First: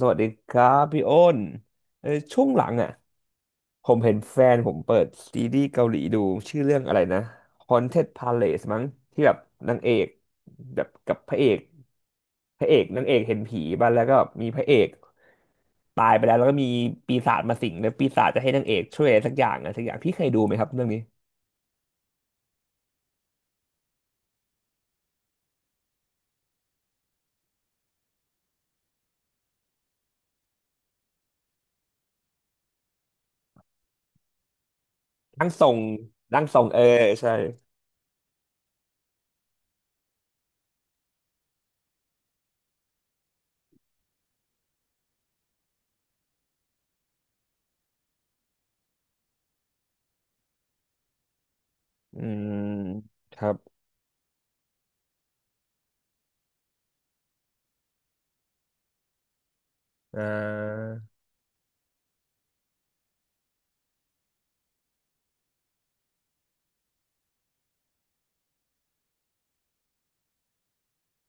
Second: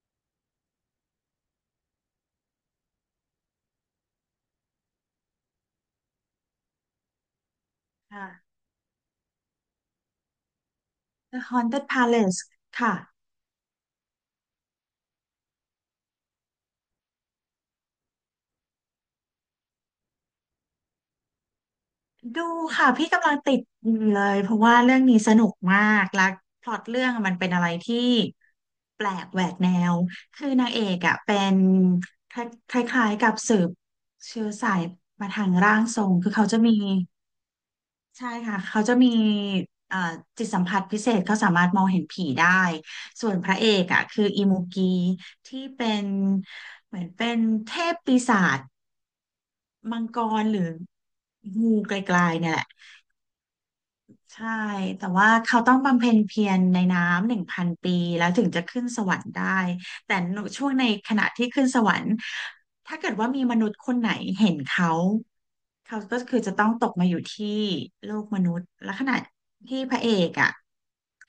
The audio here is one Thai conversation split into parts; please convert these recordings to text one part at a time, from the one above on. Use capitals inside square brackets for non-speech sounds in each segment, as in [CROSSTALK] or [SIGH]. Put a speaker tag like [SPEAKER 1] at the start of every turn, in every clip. [SPEAKER 1] สวัสดีครับพี่อ้นช่วงหลังอ่ะผมเห็นแฟนผมเปิดซีรีส์เกาหลีดูชื่อเรื่องอะไรนะ Haunted
[SPEAKER 2] ค่ะ
[SPEAKER 1] Palace มั้งที่แบบนางเอกแบบกับพระ
[SPEAKER 2] The
[SPEAKER 1] เอก
[SPEAKER 2] Haunted Palace
[SPEAKER 1] พระเอก
[SPEAKER 2] ค่ะ
[SPEAKER 1] นางเอกเห็นผีบ้างแล้วก็มีพระเอกตายไปแล้วแล้วก็มีปีศาจมาสิงแล้วปีศาจจะให้นางเอกช่วยอะไรสักอย่างอะสักอย่างพี่เคยดูไหมครับเรื่องนี้
[SPEAKER 2] ดูค่ะพี่กำลังติดอยู่เลยเพราะว่าเรื่องนี้สนุกมากและพล็อตเรื่องมันเป็นอะไรที่แปลกแหวกแนวคือนางเอกอ่ะเป็นคคล้ายๆกับสืบเชื้อสายมาทา
[SPEAKER 1] ร่าง
[SPEAKER 2] ง
[SPEAKER 1] ทร
[SPEAKER 2] ร่า
[SPEAKER 1] ง
[SPEAKER 2] งทรงคือ
[SPEAKER 1] ร่า
[SPEAKER 2] เขา
[SPEAKER 1] งท
[SPEAKER 2] จะ
[SPEAKER 1] รง
[SPEAKER 2] มี
[SPEAKER 1] เออใช่
[SPEAKER 2] ใช่ค่ะเขาจะมีเอ่อจิตสัมผัสพิเศษเขาสามารถมองเห็นผีได้ส่วนพระเอกอ่ะคืออิมูกีที่เหมือนเป็นเทพปีศาจ มังกรหรืองูไกล
[SPEAKER 1] อื
[SPEAKER 2] ๆเนี่
[SPEAKER 1] ม
[SPEAKER 2] ยแหละ
[SPEAKER 1] ครับ
[SPEAKER 2] ใช่แต่ว่าเขาต้องบำเพ็ญเพียรในน้ำ1,000 ปีแล้วถึงจะขึ้นสวรรค์ได้แต่
[SPEAKER 1] อ่
[SPEAKER 2] ช่วงใน
[SPEAKER 1] า
[SPEAKER 2] ขณะที่ขึ้นสวรรค์ถ้าเกิดว่ามีมนุษย์คนไหนเห็นเขาเขาก็คือจะต้องตกมาอยู่ที่โลกมนุษย์และขณะที่พระเอกอะ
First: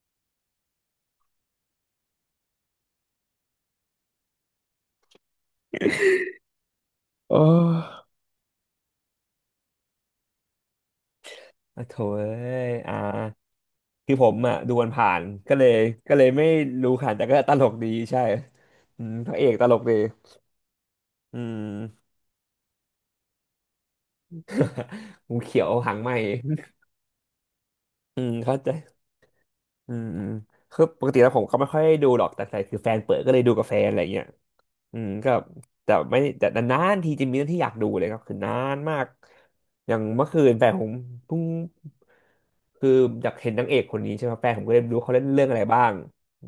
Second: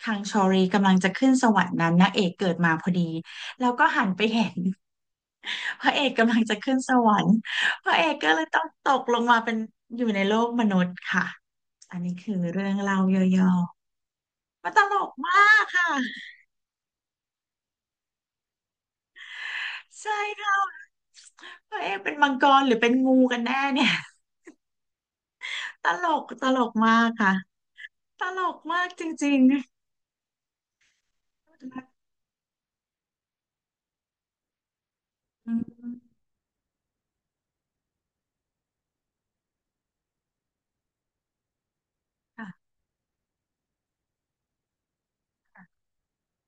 [SPEAKER 2] คังชอรีกำลังจะขึ้นสวรรค์นั้นนางเอกเกิดมาพอดีเห็น [LAUGHS] พระเอกกำลังจะขึ้นสวรร
[SPEAKER 1] โอ
[SPEAKER 2] ค์พระ
[SPEAKER 1] ้
[SPEAKER 2] เอกก็เลยต้องตกลงมาเป็นอยู่ในโลกมนุษย์ค่ะ
[SPEAKER 1] อะโถ
[SPEAKER 2] อันนี้
[SPEAKER 1] เอ้
[SPEAKER 2] คือเรื่อ
[SPEAKER 1] ย
[SPEAKER 2] ง
[SPEAKER 1] อ่า
[SPEAKER 2] เล่าย่อ
[SPEAKER 1] คือผมอ่ะ
[SPEAKER 2] ๆมั
[SPEAKER 1] ดู
[SPEAKER 2] นต
[SPEAKER 1] มัน
[SPEAKER 2] ล
[SPEAKER 1] ผ่า
[SPEAKER 2] ก
[SPEAKER 1] น
[SPEAKER 2] มา
[SPEAKER 1] ๆก็
[SPEAKER 2] ก
[SPEAKER 1] เลย
[SPEAKER 2] ค่ะ
[SPEAKER 1] ไม่รู้ค่ะแต่ก็ตลกดีใช่อืมพระเอกตลกดี
[SPEAKER 2] ใช่ค่ะ
[SPEAKER 1] อื
[SPEAKER 2] พระเอก
[SPEAKER 1] ม
[SPEAKER 2] เป็นมังกรหรือเป็นงูกันแน่เนี่ย
[SPEAKER 1] งูเขียว
[SPEAKER 2] [LAUGHS] ต
[SPEAKER 1] หาง
[SPEAKER 2] ล
[SPEAKER 1] ไหม
[SPEAKER 2] กตลกมากค่ะ
[SPEAKER 1] [LAUGHS] อื
[SPEAKER 2] ต
[SPEAKER 1] ม
[SPEAKER 2] ล
[SPEAKER 1] เข้า
[SPEAKER 2] ก
[SPEAKER 1] ใจ
[SPEAKER 2] มากจริง
[SPEAKER 1] อืมอืมคือปกติแล้วผมก็ไม่ค่อยได้ดูหรอกแต่คือแฟนเปิดก็เลยดูกับแฟนอะไรเงี้ยอืมก็
[SPEAKER 2] ๆอื
[SPEAKER 1] แต่
[SPEAKER 2] ม
[SPEAKER 1] ไม่แต่นานๆทีจะมีเรื่องที่อยากดูเลยครับคือนานมากอย่างเมื่อคืนแฟนผมเพิ่ง
[SPEAKER 2] ค่ะ
[SPEAKER 1] คืออยากเห็นนางเอกคนนี้ใช่ไหมแฟนผมก็เลยรู้เขาเล่นเรื่องอะไรบ้าง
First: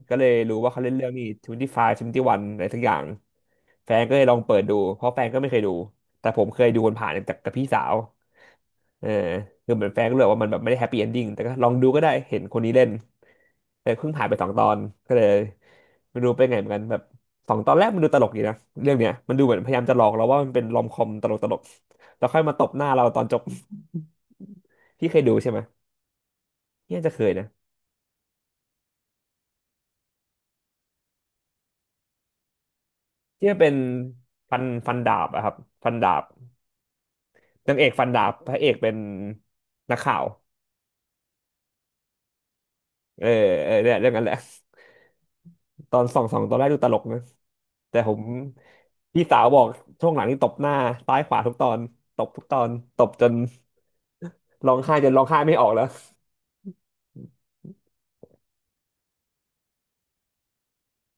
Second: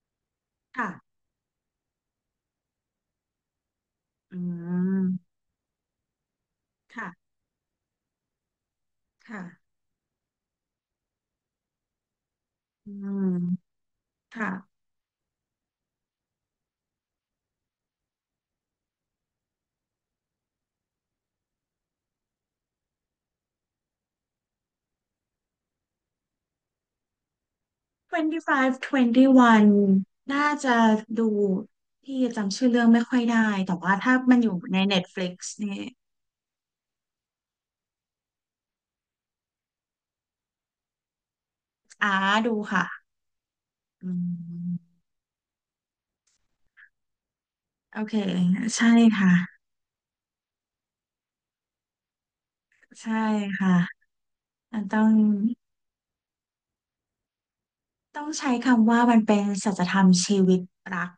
[SPEAKER 1] ก็เลยรู้ว่าเขา
[SPEAKER 2] ค่ะ
[SPEAKER 1] เล่นเรื่องนี้ทเวนตี้วันอะไรสักอย่างแฟนก็เลยลอ
[SPEAKER 2] อื
[SPEAKER 1] งเปิดดูเพราะแฟน
[SPEAKER 2] ม
[SPEAKER 1] ก็ไม่เคยดูแต่ผมเคยดูคนผ่านๆ
[SPEAKER 2] ค่ะ
[SPEAKER 1] จากกับพี่สาวเออคื
[SPEAKER 2] ค่ะ
[SPEAKER 1] อเหมือนแฟนก็เลยบอกว่ามันแบบไม่ได้แฮปปี้เอนดิ้งแต่ก็ลองดูก็ได้เห็นคนนี้เล่น
[SPEAKER 2] อืม
[SPEAKER 1] แต่เพิ่งผ่านไปสอ
[SPEAKER 2] ค่ะ
[SPEAKER 1] งตอนก็เลยไม่รู้เป็นไงเหมือนกันแบบสองตอนแรกมันดูตลกดีนะเรื่องเนี้ยมันดูเหมือนพยายามจะหลอกเราว่ามันเป็นรอมคอมตลกแล้วค่อยมาตบหน้าเราตอนจบ [LAUGHS] พี่เคยดูใช่ไหมเนี่ยจะเคยนะ
[SPEAKER 2] 25 21น่าจะดูพี่จำชื่อเรื่องไม่ค่อย
[SPEAKER 1] ที่
[SPEAKER 2] ได้
[SPEAKER 1] มันเป็
[SPEAKER 2] แต่
[SPEAKER 1] น
[SPEAKER 2] ว่าถ้ามันอ
[SPEAKER 1] ฟั
[SPEAKER 2] ยู่
[SPEAKER 1] น
[SPEAKER 2] ใน
[SPEAKER 1] ฟันดาบ
[SPEAKER 2] Netflix
[SPEAKER 1] อะครับ
[SPEAKER 2] นี่
[SPEAKER 1] ฟันดาบนางเอกฟันดาบพระเอกเป็นนักข่าว
[SPEAKER 2] อ้าดูค่ะ
[SPEAKER 1] เออเออเนี่ยเรื่
[SPEAKER 2] อื
[SPEAKER 1] องนั้นแหละ
[SPEAKER 2] ม
[SPEAKER 1] ตอนสองตอนแรกดูตลกนะแต่
[SPEAKER 2] โอ
[SPEAKER 1] ผ
[SPEAKER 2] เค
[SPEAKER 1] ม
[SPEAKER 2] ใช่
[SPEAKER 1] พี่
[SPEAKER 2] ค่ะ
[SPEAKER 1] สาวบอกช่วงหลังนี่ตบหน้าซ้ายขวาทุกตอนตบทุกตอนตบ
[SPEAKER 2] ใช่
[SPEAKER 1] จน
[SPEAKER 2] ค่ะ
[SPEAKER 1] ร้อง
[SPEAKER 2] มัน
[SPEAKER 1] ไห้
[SPEAKER 2] ต้
[SPEAKER 1] จ
[SPEAKER 2] อง
[SPEAKER 1] นร้องไห้ไม่ออกแล้ว
[SPEAKER 2] ใช้คำว่ามันเป็นสัจธรรมชีวิตรัก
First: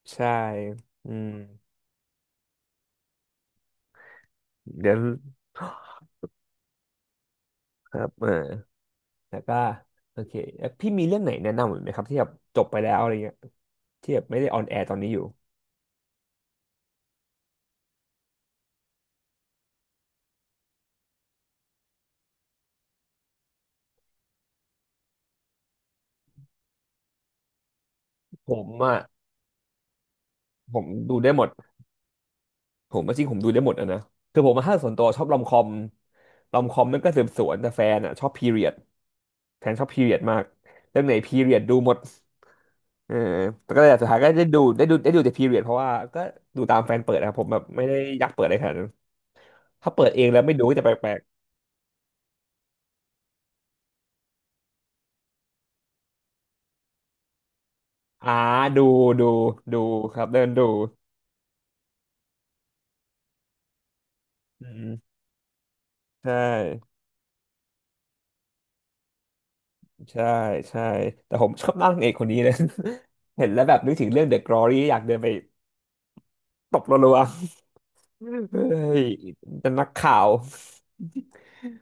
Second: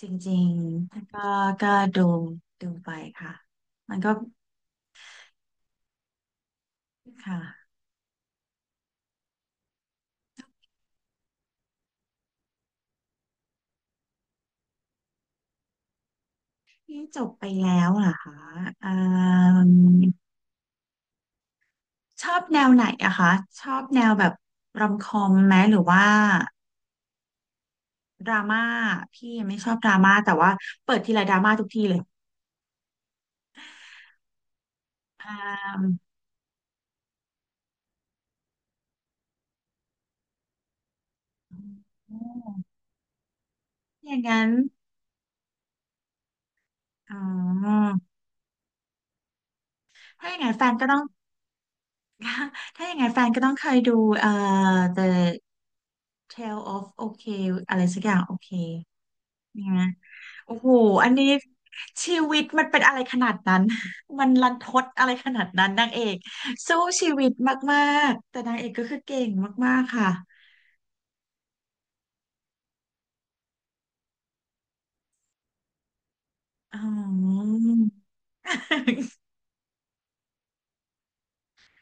[SPEAKER 2] จ
[SPEAKER 1] ใช่
[SPEAKER 2] ริงๆแล้ว
[SPEAKER 1] อื
[SPEAKER 2] ก็
[SPEAKER 1] ม
[SPEAKER 2] ก็ดูดูไปค่ะมันก็
[SPEAKER 1] เดี๋ยว
[SPEAKER 2] ค่ะ
[SPEAKER 1] ครับเออแล้วก็โอเคแล้วพี่มีเรื่องไหนแนะนำอีกไหมครับที่แบบจบไปแล้วอะไรเงี้ยที่แบบไม่ได้ออนแอร์ตอนนี้อยู่
[SPEAKER 2] ที่จบไปแล้วเหรอคะอ่า ชอบแนวไหนอะคะชอบแนวแบบรอมคอมไหมหรือว่าดรา
[SPEAKER 1] ผ
[SPEAKER 2] ม่า
[SPEAKER 1] มอ่ะ
[SPEAKER 2] พี่ไม่ชอบดราม่าแต่ว่า
[SPEAKER 1] ผม
[SPEAKER 2] เปิดที
[SPEAKER 1] ดู
[SPEAKER 2] ไร
[SPEAKER 1] ได้
[SPEAKER 2] ดรา
[SPEAKER 1] หมด
[SPEAKER 2] ม่าทุกทีเลย
[SPEAKER 1] ผมจริงๆผมดูได้หมดอะนะคือผมมาถ้าส่วนตัวชอ
[SPEAKER 2] อ่
[SPEAKER 1] บรอมคอม
[SPEAKER 2] า
[SPEAKER 1] รอมคอมมันก็สืบสวนแต่แฟนอ่ะชอบพีเรียดแฟนชอบพีเรียดมากเรื่องไหนพีเรียดดูหมด
[SPEAKER 2] อม
[SPEAKER 1] เออแต่ก็เลยสุ
[SPEAKER 2] อ
[SPEAKER 1] ดท้า
[SPEAKER 2] ย่า
[SPEAKER 1] ย
[SPEAKER 2] ง
[SPEAKER 1] ก็
[SPEAKER 2] นั้น
[SPEAKER 1] ได้ดูแต่พีเรียดเพราะว่าก็ดูตามแฟนเปิ
[SPEAKER 2] อ๋
[SPEAKER 1] ดนะครับผมแบบไม่
[SPEAKER 2] อ
[SPEAKER 1] ได้อยากเปิดอะไรขนาดนั้น ถ้าเปิดเอง
[SPEAKER 2] ถ้าอ
[SPEAKER 1] แล้
[SPEAKER 2] ย่า
[SPEAKER 1] ว
[SPEAKER 2] งนั้
[SPEAKER 1] ไม่
[SPEAKER 2] น
[SPEAKER 1] ดู
[SPEAKER 2] แฟ
[SPEAKER 1] ก็
[SPEAKER 2] น
[SPEAKER 1] จะ
[SPEAKER 2] ก็
[SPEAKER 1] แป
[SPEAKER 2] ต้อง
[SPEAKER 1] ลก
[SPEAKER 2] [LAUGHS] ถ้าอย่างนั้นแฟนก็ต้องเคยดูเอ่อ The Tale of OK อะไรสักอย่า
[SPEAKER 1] ๆ
[SPEAKER 2] ง
[SPEAKER 1] อ่า
[SPEAKER 2] OK
[SPEAKER 1] ดูดู
[SPEAKER 2] เนี่
[SPEAKER 1] ดู
[SPEAKER 2] ย
[SPEAKER 1] ครับเดิน
[SPEAKER 2] โอ้
[SPEAKER 1] ดู
[SPEAKER 2] โหอันนี้ชีวิตมันเป็นอะไรขนาดนั้น [LAUGHS] มันรันท
[SPEAKER 1] อื
[SPEAKER 2] ดอะ
[SPEAKER 1] ม
[SPEAKER 2] ไรขนาดนั้นนางเอก
[SPEAKER 1] ใช
[SPEAKER 2] สู้
[SPEAKER 1] ่
[SPEAKER 2] ชีวิตมากๆแต่นางเอกก็คือเก่งมากๆค่ะ
[SPEAKER 1] ใช่ใช่แต่ผมชอบนั่งเอกคนนี้เลย [LAUGHS] เห็นแล้วแบบนึกถึงเรื่อง The Glory อยากเดินไปต
[SPEAKER 2] อ๋
[SPEAKER 1] บรัว
[SPEAKER 2] อ
[SPEAKER 1] ๆเฮ้ย
[SPEAKER 2] [LAUGHS]
[SPEAKER 1] จะนักข่าว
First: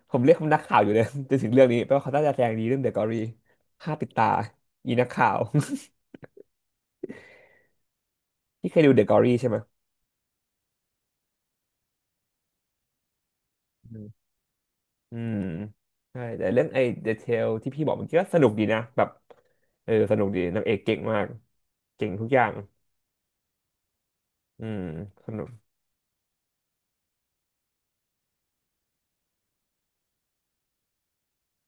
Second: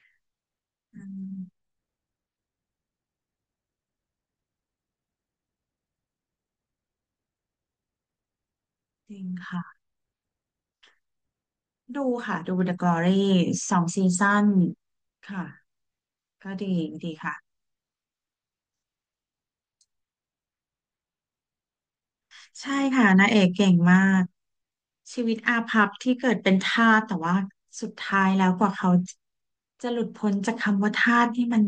[SPEAKER 1] ผมเรียกเขานักข่าวอยู่เล
[SPEAKER 2] อื
[SPEAKER 1] ยจ
[SPEAKER 2] ม
[SPEAKER 1] นถึงเรื่องนี้เพราะเขาน่าจะแสดงดีเรื่อง The Glory ฆ่าปิดตาอีนักข่าว [LAUGHS] ที่เคยดู The
[SPEAKER 2] [LAUGHS] จริง
[SPEAKER 1] Glory ใช่ไหม
[SPEAKER 2] ค่ะ ดูค่ะ ดู The Glory สองซีซั่น
[SPEAKER 1] อืม
[SPEAKER 2] ค่ะ
[SPEAKER 1] ใช่แต่
[SPEAKER 2] ก็
[SPEAKER 1] เรื่อง
[SPEAKER 2] ดี
[SPEAKER 1] ไอ้เด
[SPEAKER 2] ดี
[SPEAKER 1] เท
[SPEAKER 2] ค่ะ
[SPEAKER 1] ลที่พี่บอกเมันกก็สนุกดีนะแบบเออสนุกดีนางเอกเก่งมากเก่งทุกอย่าง
[SPEAKER 2] ใช่ค่ะนางเอกเก่งมาก
[SPEAKER 1] อืม
[SPEAKER 2] ชี
[SPEAKER 1] ส
[SPEAKER 2] วิต
[SPEAKER 1] นุก
[SPEAKER 2] อาภัพที่เกิดเป็นทาสแต่ว่าสุดท้ายแล้วกว่าเขาจะหลุดพ้นจากคำว่าทาสที่มัน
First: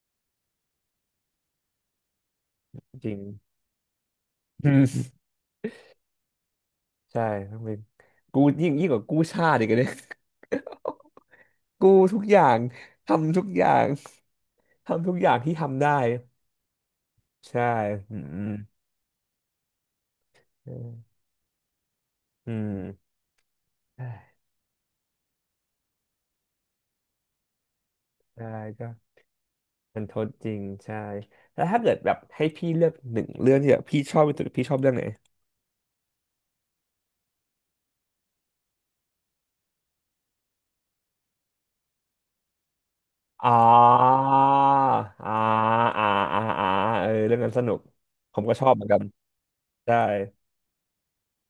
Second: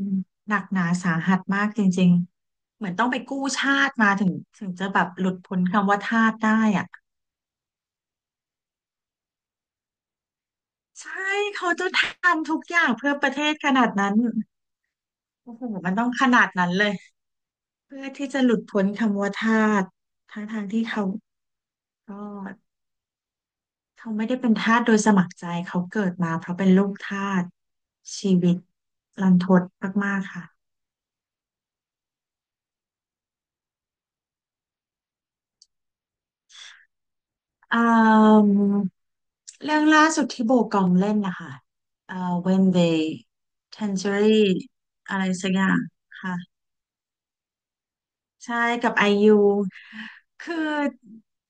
[SPEAKER 2] หนักหนาสาหัสมากจริงๆเหมือนต้
[SPEAKER 1] จ
[SPEAKER 2] อง
[SPEAKER 1] ริ
[SPEAKER 2] ไป
[SPEAKER 1] ง
[SPEAKER 2] กู้ชาติมาถึง
[SPEAKER 1] [LAUGHS]
[SPEAKER 2] ถึ
[SPEAKER 1] อื
[SPEAKER 2] งจะแบ
[SPEAKER 1] ม
[SPEAKER 2] บหลุดพ้นคำว่าทาสได้อ่ะ
[SPEAKER 1] ใช่ต้องเป็นกูยิ่งกว่ากู้ชาติอีกอะเนี่ย
[SPEAKER 2] ใช่เขา
[SPEAKER 1] [LAUGHS]
[SPEAKER 2] จะ
[SPEAKER 1] กู้
[SPEAKER 2] ท
[SPEAKER 1] ทุกอย่า
[SPEAKER 2] ำทุ
[SPEAKER 1] ง
[SPEAKER 2] กอย่างเพื่อประ
[SPEAKER 1] ทำ
[SPEAKER 2] เท
[SPEAKER 1] ทุก
[SPEAKER 2] ศ
[SPEAKER 1] อ
[SPEAKER 2] ข
[SPEAKER 1] ย่าง
[SPEAKER 2] นาดนั้น
[SPEAKER 1] ทำทุกอย่างที่
[SPEAKER 2] โอ้โห
[SPEAKER 1] ทำ
[SPEAKER 2] มัน
[SPEAKER 1] ได้
[SPEAKER 2] ต้องขนาดนั้นเลย
[SPEAKER 1] ใช่
[SPEAKER 2] เพื่อ
[SPEAKER 1] อื
[SPEAKER 2] ที่จะ
[SPEAKER 1] ม
[SPEAKER 2] หลุดพ้นคำว่าทาสทั้งทาง
[SPEAKER 1] อ
[SPEAKER 2] ที่เขา
[SPEAKER 1] ม
[SPEAKER 2] ก็
[SPEAKER 1] อืมใช่
[SPEAKER 2] เขาไม่ได้เป็นทาสโดยสมัครใจเขาเกิดมาเพราะเป็นลูกทาสชี
[SPEAKER 1] ใช่
[SPEAKER 2] วิต
[SPEAKER 1] ก็
[SPEAKER 2] รันทด
[SPEAKER 1] มันท
[SPEAKER 2] มาก
[SPEAKER 1] ด
[SPEAKER 2] ๆค่ะ
[SPEAKER 1] จริงใช่แล้วถ้าเกิดแบบให้พี่เลือกหนึ่งเรื่องที่แบบพี่ชอบที่สุดพี่ชอบเรื่องไหน
[SPEAKER 2] อืมเรื่องล่าสุดที่โบกอมเล่นนะคะเอ่อ When They
[SPEAKER 1] อ๋อ
[SPEAKER 2] Tangerine อะไร
[SPEAKER 1] อ่าอ่า
[SPEAKER 2] สักอย่าง
[SPEAKER 1] อ่า
[SPEAKER 2] ค่ะ
[SPEAKER 1] อ่าเออเรื่องนั้นสนุกผมก็
[SPEAKER 2] ใช่
[SPEAKER 1] ชอบเหมือน
[SPEAKER 2] กับ
[SPEAKER 1] กัน
[SPEAKER 2] ไอยู
[SPEAKER 1] ใช่
[SPEAKER 2] คือ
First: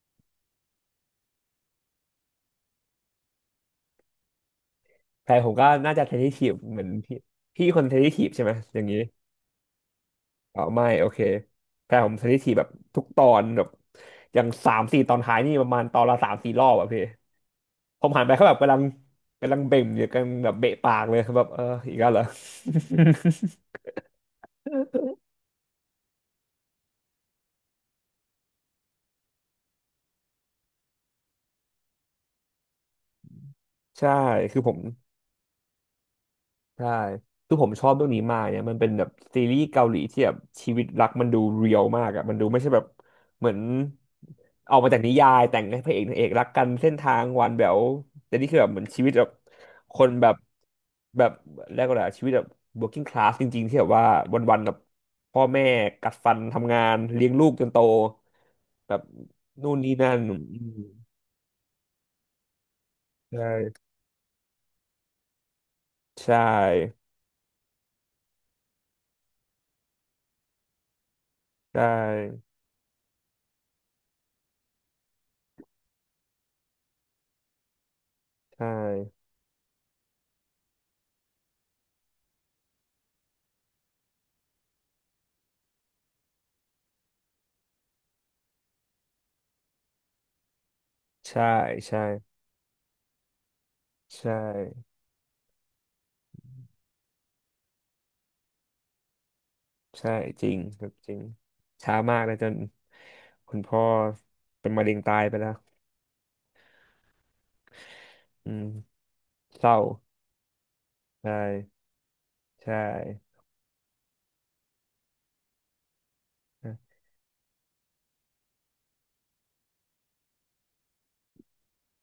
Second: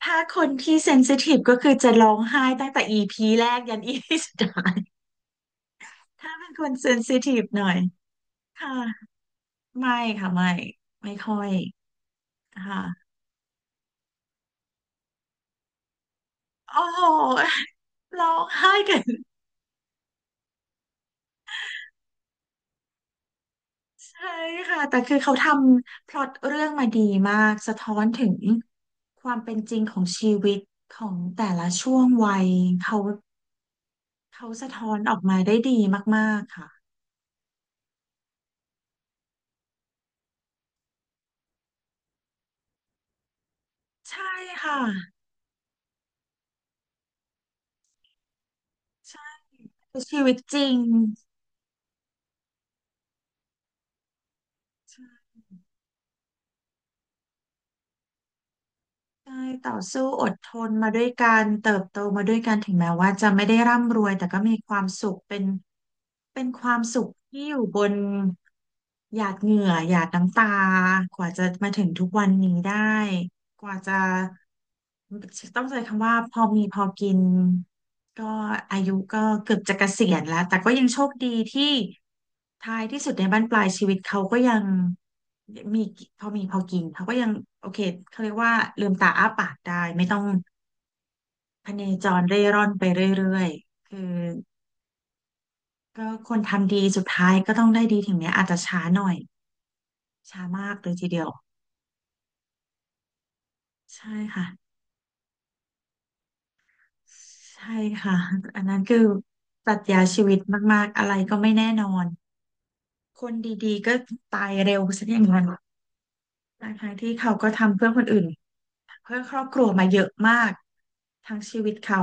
[SPEAKER 2] ถ้าคนที่เซนซิทีฟก็คือจะร้องไห้ตั้งแต่อีพีแรกยันอพีสุดท้าย
[SPEAKER 1] แพรผมก็น่าจะเทนนิส
[SPEAKER 2] ถ้า
[SPEAKER 1] ที
[SPEAKER 2] เป็น
[SPEAKER 1] ฟ
[SPEAKER 2] คน
[SPEAKER 1] เหมือ
[SPEAKER 2] เซ
[SPEAKER 1] น
[SPEAKER 2] น
[SPEAKER 1] พี่
[SPEAKER 2] ซิทีฟห
[SPEAKER 1] พี่
[SPEAKER 2] น่อ
[SPEAKER 1] ค
[SPEAKER 2] ย
[SPEAKER 1] นเทนนิสทีฟใช่ไหม
[SPEAKER 2] ค่ะ
[SPEAKER 1] อย่างนี้
[SPEAKER 2] ไม่ค่ะไม่
[SPEAKER 1] อ๋อไม่ โอ
[SPEAKER 2] ไม่
[SPEAKER 1] เค
[SPEAKER 2] ค่อย
[SPEAKER 1] แพรผมเทนนิสทีฟแบบทุก
[SPEAKER 2] ค่ะ
[SPEAKER 1] ตอนแบบอย่างสามสี่ตอนท้ายนี่ประมาณตอนละสามสี่รอบ
[SPEAKER 2] โอ้
[SPEAKER 1] อะพี่
[SPEAKER 2] โห
[SPEAKER 1] ผมหัน
[SPEAKER 2] ร้
[SPEAKER 1] ไป
[SPEAKER 2] อง
[SPEAKER 1] เขาแบบ
[SPEAKER 2] ไห้
[SPEAKER 1] กำลัง
[SPEAKER 2] กัน
[SPEAKER 1] กำลังเบ่งอยู่กำลันแบบเบะปากเลยแบบเอออีกแล้วเหรอ [LAUGHS]
[SPEAKER 2] ใช่ค่ะ แต่คือเขาทำพล็อตเรื่องมาดีมากสะท้อนถึงความเป็นจริงของชีวิตของแต่ละช่วงวัยเขา
[SPEAKER 1] ใช่
[SPEAKER 2] เขา
[SPEAKER 1] คือผ
[SPEAKER 2] สะ
[SPEAKER 1] ม
[SPEAKER 2] ท้อนออกมาได้ดีมากๆค่ะ
[SPEAKER 1] ใช่คือผมชอบเรื่องนี้มากเนี่ยมันเป็นแบบซีรีส์เกาหลีที่แบบชีวิตรักมันดูเรียลมากอะมันดูไม่ใช่แบบเหมือน
[SPEAKER 2] ใช่
[SPEAKER 1] ออ
[SPEAKER 2] ค่ะ
[SPEAKER 1] กมาจากนิยายแต่งให้พระเอกนางเอกรักกันเส้นทางหวานแหววแต่นี่คือแบบเหมือนชีวิต
[SPEAKER 2] ใช่
[SPEAKER 1] แบบค
[SPEAKER 2] คือ
[SPEAKER 1] น
[SPEAKER 2] ชี
[SPEAKER 1] แบ
[SPEAKER 2] วิ
[SPEAKER 1] บ
[SPEAKER 2] ตจริง
[SPEAKER 1] แบบแรยกว่าอะไรอะชีวิตแบบ working class จริงๆที่แบบว่าวันๆแบบพ่อแม่กัดฟันทำงานเลี้ยงลูกจนโตแบบ
[SPEAKER 2] ใช่ต่อ
[SPEAKER 1] นู่นนี่
[SPEAKER 2] สู้
[SPEAKER 1] นั่น
[SPEAKER 2] อด
[SPEAKER 1] อื
[SPEAKER 2] ทน
[SPEAKER 1] ม
[SPEAKER 2] มาด้วยกันเติบโตมาด้วยกันถึงแม้ว่าจะ
[SPEAKER 1] ใ
[SPEAKER 2] ไม่ได้
[SPEAKER 1] ช่
[SPEAKER 2] ร่ำรวยแต่ก็มีความสุขเป็น
[SPEAKER 1] ใช
[SPEAKER 2] เป็นความสุ
[SPEAKER 1] ่
[SPEAKER 2] ขที่อยู่บนหยาดเหงื่อหยาดน้ำตากว่าจะมา
[SPEAKER 1] ใช่
[SPEAKER 2] ถึงทุกวันนี้ได้ กว่าจะต้องใช้คำว่าพอมีพอกินก็อายุก็เกือบจะเกษียณแล้วแต่ก็ยังโชคดีที่ท้ายที่สุดในบั้นปลายชีวิตเขาก็ยังมีพอมีพอกินเขาก็ยังโอเคเขาเรียกว่าลืมตาอ้าปากได้ไม่ต้อง
[SPEAKER 1] ใช่
[SPEAKER 2] พเนจร
[SPEAKER 1] ใช่
[SPEAKER 2] เร่ร่อนไปเรื่อยๆคือ
[SPEAKER 1] ใช่
[SPEAKER 2] ก็คนทำดีสุดท้ายก็ต้องได้ดีถึงแม้อาจจะช้าหน่อย
[SPEAKER 1] ใช่
[SPEAKER 2] ช้า
[SPEAKER 1] จริง
[SPEAKER 2] มาก
[SPEAKER 1] ครั
[SPEAKER 2] เล
[SPEAKER 1] บ
[SPEAKER 2] ยที
[SPEAKER 1] จริ
[SPEAKER 2] เดี
[SPEAKER 1] ง
[SPEAKER 2] ยว
[SPEAKER 1] ช้ามากเลยจนคุณพ่อ
[SPEAKER 2] ใช่ค่ะ
[SPEAKER 1] เป็นมะเร็งตายไปแล้ว
[SPEAKER 2] ใช่ค่ะ
[SPEAKER 1] อื
[SPEAKER 2] อั
[SPEAKER 1] ม
[SPEAKER 2] นนั้นคือ
[SPEAKER 1] เศ
[SPEAKER 2] ปรั
[SPEAKER 1] ร้า
[SPEAKER 2] ชญาชีวิตมากๆอะไร
[SPEAKER 1] ใช
[SPEAKER 2] ก็ไม่แน่
[SPEAKER 1] ่
[SPEAKER 2] นอน
[SPEAKER 1] ใช่
[SPEAKER 2] คนดีๆก็ตายเร็วซะอย่างนั้นท
[SPEAKER 1] ใ
[SPEAKER 2] ั้งๆที่เขาก็ทำเพื่อคนอื่นเพื่อครอบครัวมาเยอะมากทั้งชีวิตเขา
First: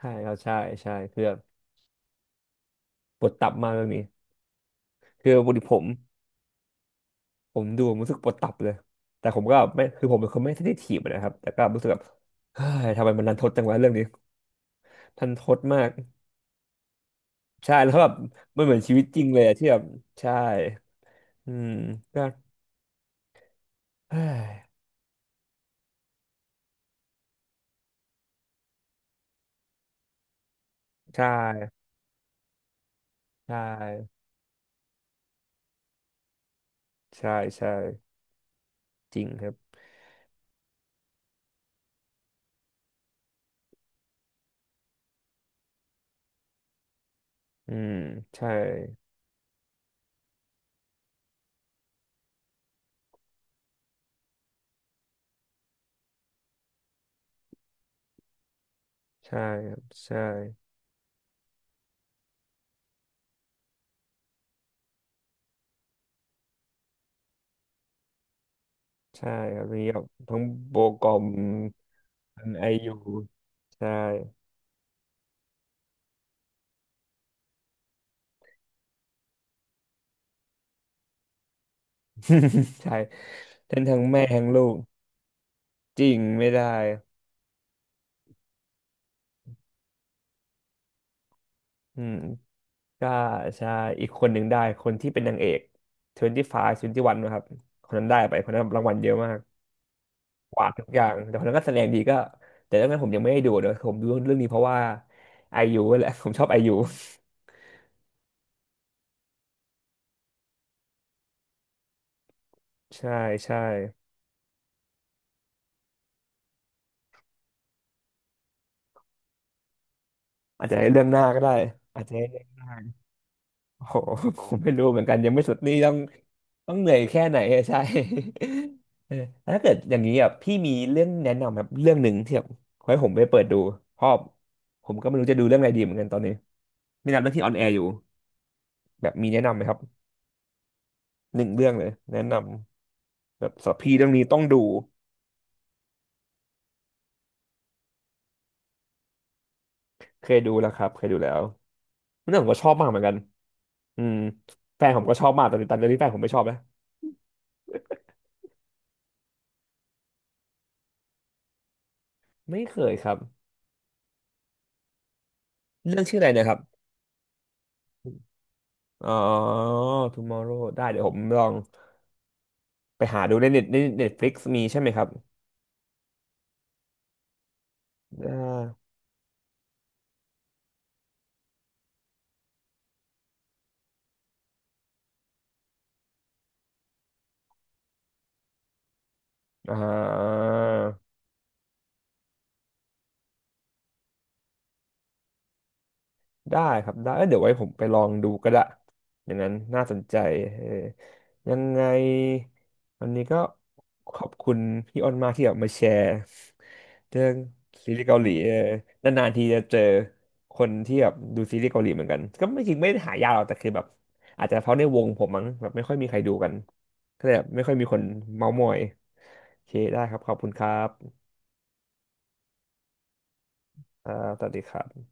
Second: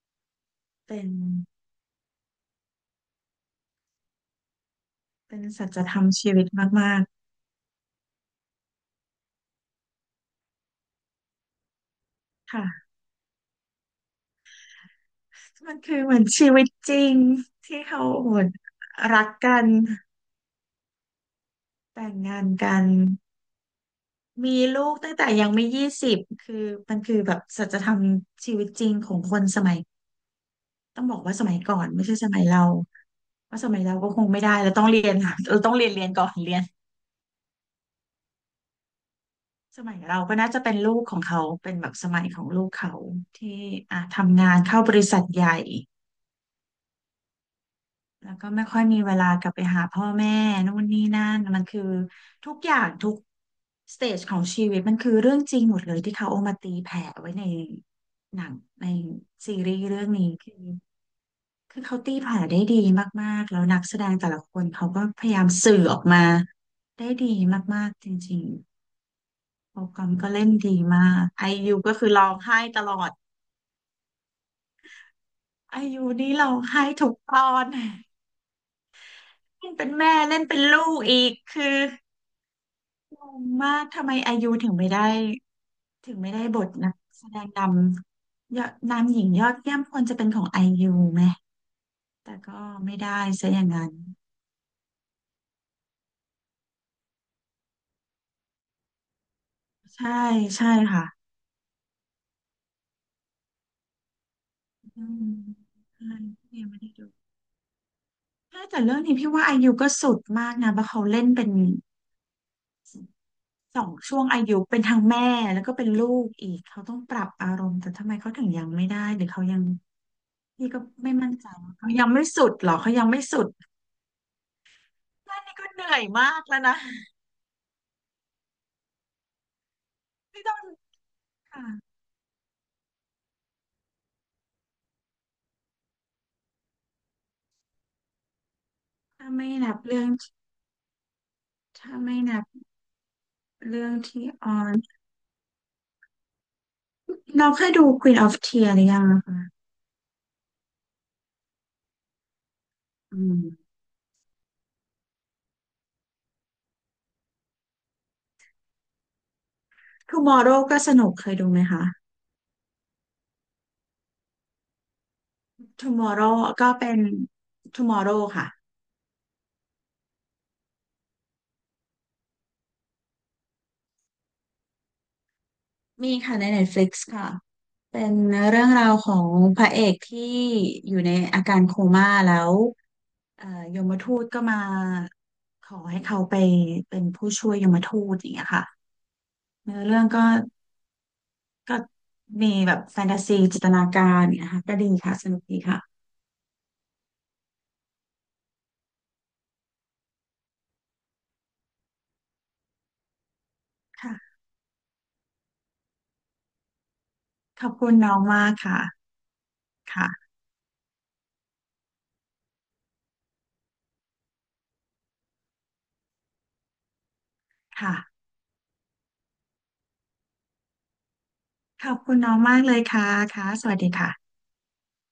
[SPEAKER 1] ช่ครับใช่ใช่
[SPEAKER 2] เป็น
[SPEAKER 1] คือแบบปวดตับมากเรื่องนี้คือ
[SPEAKER 2] เป็
[SPEAKER 1] ป
[SPEAKER 2] น
[SPEAKER 1] กติ
[SPEAKER 2] สั
[SPEAKER 1] ผ
[SPEAKER 2] จ
[SPEAKER 1] ม
[SPEAKER 2] ธรรมชีวิตมาก
[SPEAKER 1] ผมดูผมรู้สึกปวดตับเลยแต่ผมก็ไม่คือผมเป็นคนไม่เซนซีฟนะครับแต่ก็รู้สึกแบบ
[SPEAKER 2] ๆ
[SPEAKER 1] เฮ้
[SPEAKER 2] ค่ะ
[SPEAKER 1] ยทำไมมันรันทดจังวะเรื่องนี้ทันทด
[SPEAKER 2] มัน
[SPEAKER 1] มาก
[SPEAKER 2] คือเหมือนชีวิตจริง
[SPEAKER 1] ใช่
[SPEAKER 2] ที่
[SPEAKER 1] แล้ว
[SPEAKER 2] เขา
[SPEAKER 1] แบบ
[SPEAKER 2] โอด
[SPEAKER 1] มันเหมือนชีวิตจริ
[SPEAKER 2] รั
[SPEAKER 1] ง
[SPEAKER 2] ก
[SPEAKER 1] เลยอะ
[SPEAKER 2] กั
[SPEAKER 1] ที่
[SPEAKER 2] น
[SPEAKER 1] แบบใช่อืม
[SPEAKER 2] แต่ง
[SPEAKER 1] ก็
[SPEAKER 2] งานกัน
[SPEAKER 1] เฮ้ย
[SPEAKER 2] มีลูกตั้งแต่ยังไม่20คือมันคือแบบสัจธรรมชีวิตจริงของคนสมัย ต้องบอก
[SPEAKER 1] ใช่
[SPEAKER 2] ว่าสมัยก่อนไม่ใช่สมัยเราเพ
[SPEAKER 1] ใช่
[SPEAKER 2] ราะสมัยเราก็คงไม่ได้เราต้องเรียนค่ะเราต้องเรียนก่อนเรียน
[SPEAKER 1] ใช่ใช่จริงครับ
[SPEAKER 2] สมัยเราก็น่าจะเป็นลูกของเขาเป็นแบบสมัยของลูกเขาที่อ่ะทำงานเข้าบริษัทใหญ่
[SPEAKER 1] อืม
[SPEAKER 2] แล้วก็
[SPEAKER 1] ใช่
[SPEAKER 2] ไม่ค่อยมีเวลากลับไปหาพ่อแม่นู่นนี่นั่นมันคือทุกอย่างทุกสเตจของชีวิตมันคือเรื่องจริงหมดเลยที่เขาเอามาตีแผ่ไว้ในหนังใน
[SPEAKER 1] ใช่
[SPEAKER 2] ซี
[SPEAKER 1] ค
[SPEAKER 2] รี
[SPEAKER 1] รับ
[SPEAKER 2] ส์เรื่อง
[SPEAKER 1] ใช่
[SPEAKER 2] นี้คือเขาตีผ่าได้ดีมากๆแล้วนักแสดงแต่ละคนเขาก็พยายามสื่อออกมาได้ดีมากๆจริง
[SPEAKER 1] ใช่ครับ
[SPEAKER 2] ๆโป
[SPEAKER 1] มี
[SPEAKER 2] รแก
[SPEAKER 1] แบ
[SPEAKER 2] ร
[SPEAKER 1] บ
[SPEAKER 2] มก็
[SPEAKER 1] ทั้ง
[SPEAKER 2] เล่น
[SPEAKER 1] โบ
[SPEAKER 2] ดี
[SPEAKER 1] กอ
[SPEAKER 2] มา
[SPEAKER 1] ม
[SPEAKER 2] กไอยูก็คือร้อง
[SPEAKER 1] ทั้ง
[SPEAKER 2] ไห้
[SPEAKER 1] ไอ
[SPEAKER 2] ตล
[SPEAKER 1] ยู
[SPEAKER 2] อด
[SPEAKER 1] ใช่
[SPEAKER 2] ไอยูนี่ร้องไห้ทุกตอนเล่นเป็นแม่เล่นเป็นลูกอีกคือ
[SPEAKER 1] [LAUGHS] ใช่
[SPEAKER 2] งงมา
[SPEAKER 1] ทั้ง
[SPEAKER 2] ก
[SPEAKER 1] ทั้ง
[SPEAKER 2] ทำไม
[SPEAKER 1] แม่
[SPEAKER 2] ไอ
[SPEAKER 1] ทั้ง
[SPEAKER 2] ยู
[SPEAKER 1] ลู
[SPEAKER 2] ถึง
[SPEAKER 1] ก
[SPEAKER 2] ไม่ได้
[SPEAKER 1] จริ
[SPEAKER 2] ถึง
[SPEAKER 1] ง
[SPEAKER 2] ไม่ได้
[SPEAKER 1] ไม่
[SPEAKER 2] บ
[SPEAKER 1] ได้
[SPEAKER 2] ทนักแสดงนำยอดนำหญิงยอดเยี่ยมควรจะเป็นของไอยูไหม
[SPEAKER 1] อืม
[SPEAKER 2] แต่ก็ไม่
[SPEAKER 1] ก็
[SPEAKER 2] ได้ซะอย่า
[SPEAKER 1] ใช่
[SPEAKER 2] งนั้น
[SPEAKER 1] อีกคนหนึ่งได้คนที่เป็นนางเอก25 21นะครับคนนั้นได้ไปคนนั้นรางวัลเยอะมาก
[SPEAKER 2] ใช่
[SPEAKER 1] กวา
[SPEAKER 2] ใช่
[SPEAKER 1] ดทุกอ
[SPEAKER 2] ค่ะ
[SPEAKER 1] ย่างแต่คนนั้นก็แสดงดีก็แต่เรื่องนั้นผมยังไม่ได้ดูเดี๋ยวผมดูเรื่องนี้เพราะว่า
[SPEAKER 2] อืม
[SPEAKER 1] ไอยูแห
[SPEAKER 2] ใช่
[SPEAKER 1] ละผมชอบไอ
[SPEAKER 2] พี่ยัง
[SPEAKER 1] ยู
[SPEAKER 2] ไม่ได้ดูถ้าแต่เรื่องนี้พี่ว่าอายุก็สุดมากนะเพราะเขาเล่นเป็น
[SPEAKER 1] ใช่ใช่
[SPEAKER 2] สองช่วงอายุเป็นทั้งแม่แล้วก็เป็นลูกอีกเขาต้องปรับอารมณ์แต่ทำไมเขาถึงยังไม่ได้หรือเขายัง
[SPEAKER 1] อา
[SPEAKER 2] พี่
[SPEAKER 1] จจะ
[SPEAKER 2] ก็
[SPEAKER 1] ให้เรื่อง
[SPEAKER 2] ไม่
[SPEAKER 1] หน้า
[SPEAKER 2] มั่น
[SPEAKER 1] ก็
[SPEAKER 2] ใจ
[SPEAKER 1] ได้
[SPEAKER 2] ว่าเขา
[SPEAKER 1] อาจ
[SPEAKER 2] ยัง
[SPEAKER 1] จะ
[SPEAKER 2] ไม่
[SPEAKER 1] ให้เรื่อง
[SPEAKER 2] สุด
[SPEAKER 1] ห
[SPEAKER 2] หรอเขา
[SPEAKER 1] น้า
[SPEAKER 2] ยังไม่สุด
[SPEAKER 1] โอ้โห [LAUGHS] ผมไม่รู้เหมือนกันยัง
[SPEAKER 2] แค่
[SPEAKER 1] ไม่สุ
[SPEAKER 2] นี้
[SPEAKER 1] ด
[SPEAKER 2] ก็
[SPEAKER 1] นี่
[SPEAKER 2] เห
[SPEAKER 1] ต้อ
[SPEAKER 2] นื่
[SPEAKER 1] ง
[SPEAKER 2] อยมากแล้ว
[SPEAKER 1] ต้อ
[SPEAKER 2] นะ
[SPEAKER 1] งเหนื่อยแค่ไหนอะ [LAUGHS] ใช่ [LAUGHS] เออแล้วถ้าเกิดอย่างนี้
[SPEAKER 2] พี่
[SPEAKER 1] พี่
[SPEAKER 2] ต้อง
[SPEAKER 1] มีเรื่องแนะนำค
[SPEAKER 2] ค่ะ
[SPEAKER 1] รับเรื่องหนึ่งที่แบบขอให้ผมไปเปิดดูเพราะผมก็ไม่รู้จะดูเรื่องอะไรดีเหมือนกันตอนนี้มีหนังเรื่องที่ออนแอร์อยู่แบบมี
[SPEAKER 2] ถ้า
[SPEAKER 1] แนะ
[SPEAKER 2] ไม่
[SPEAKER 1] นำไหมค
[SPEAKER 2] นั
[SPEAKER 1] รั
[SPEAKER 2] บ
[SPEAKER 1] บ
[SPEAKER 2] เรื่อง
[SPEAKER 1] หนึ่งเรื่องเล
[SPEAKER 2] ถ้า
[SPEAKER 1] ย
[SPEAKER 2] ไม่
[SPEAKER 1] แนะน
[SPEAKER 2] นับ
[SPEAKER 1] ำแบบสำหรับ
[SPEAKER 2] เรื่อง
[SPEAKER 1] พี่เรื่องนี้
[SPEAKER 2] ที่
[SPEAKER 1] ต้อง
[SPEAKER 2] ออ
[SPEAKER 1] ดู
[SPEAKER 2] นเราเคยดู Queen of Tears หรือยังนะคะ
[SPEAKER 1] เคยดูแล้วครับเคยดูแล้วเรื่องผมก็ชอบมากเหมือนกัน
[SPEAKER 2] อืม
[SPEAKER 1] อืมแฟนผมก็ชอบมากตอนนี้แฟนผมไม่ชอบนะ
[SPEAKER 2] Tomorrow ก็สนุกเคยดูไหมคะ
[SPEAKER 1] ไม่เคยครับเรื่องชื่ออะไร
[SPEAKER 2] Tomorrow
[SPEAKER 1] นะครับ
[SPEAKER 2] เป็น Tomorrow ค่ะ
[SPEAKER 1] อ๋อ tomorrow ได้เดี๋ยวผมลอง ไปหาดูในเน็ตเน็ตฟลิกซ์มีใช่ไหมครับ
[SPEAKER 2] มีค่ะใน Netflix ค่ะ เป็น
[SPEAKER 1] อ่
[SPEAKER 2] เรื่องรา
[SPEAKER 1] า
[SPEAKER 2] วของพระเอกที่อยู่ในอาการโคม่าแล้วเอ่อยมทูตก็มาขอให้เขาไปเป็นผู้ช่วยยมทูตอย่างเงี้ยค่ะ
[SPEAKER 1] อ่
[SPEAKER 2] เนื้อเรื่องก็
[SPEAKER 1] า
[SPEAKER 2] ก็มีแบบแฟนตาซีจินตนาการอย่างเงี้ยค่ะก็ดีค่ะสนุกดีค่ะ
[SPEAKER 1] ได้ครับได้เอ้ยเดี๋ยวไว้ผมไปลองดูก็ได้อย่างนั้นน่าสนใจเออยังไงวันนี้ก็ขอบ
[SPEAKER 2] ค่ะ
[SPEAKER 1] คุณพี่อ้นมากที่แบบมาแชร์เรื่อง
[SPEAKER 2] ขอบคุ
[SPEAKER 1] ซี
[SPEAKER 2] ณ
[SPEAKER 1] รีส์
[SPEAKER 2] น้อ
[SPEAKER 1] เกา
[SPEAKER 2] ง
[SPEAKER 1] หลี
[SPEAKER 2] มา
[SPEAKER 1] เอ
[SPEAKER 2] ก
[SPEAKER 1] อ
[SPEAKER 2] ค่ะ
[SPEAKER 1] นานๆทีจะเจอ
[SPEAKER 2] ค่ะ
[SPEAKER 1] คนที่แบบดูซีรีส์เกาหลีเหมือนกันก็ไม่จริงไม่ได้หายากหรอกแต่คือแบบอาจจะเพราะในวงผมมั้งแบบไม่ค่อยมีใครดูกันก็เลยแบบไม่ค่อยมี
[SPEAKER 2] ค่ะ
[SPEAKER 1] คนเม้าท์มอยโอเคได้ครับขอบคุณครับ
[SPEAKER 2] ขอบคุณน้องมากเลยค่ะค่ะสวัสดี
[SPEAKER 1] อ่า
[SPEAKER 2] ค่ะ
[SPEAKER 1] สวัสดีครับ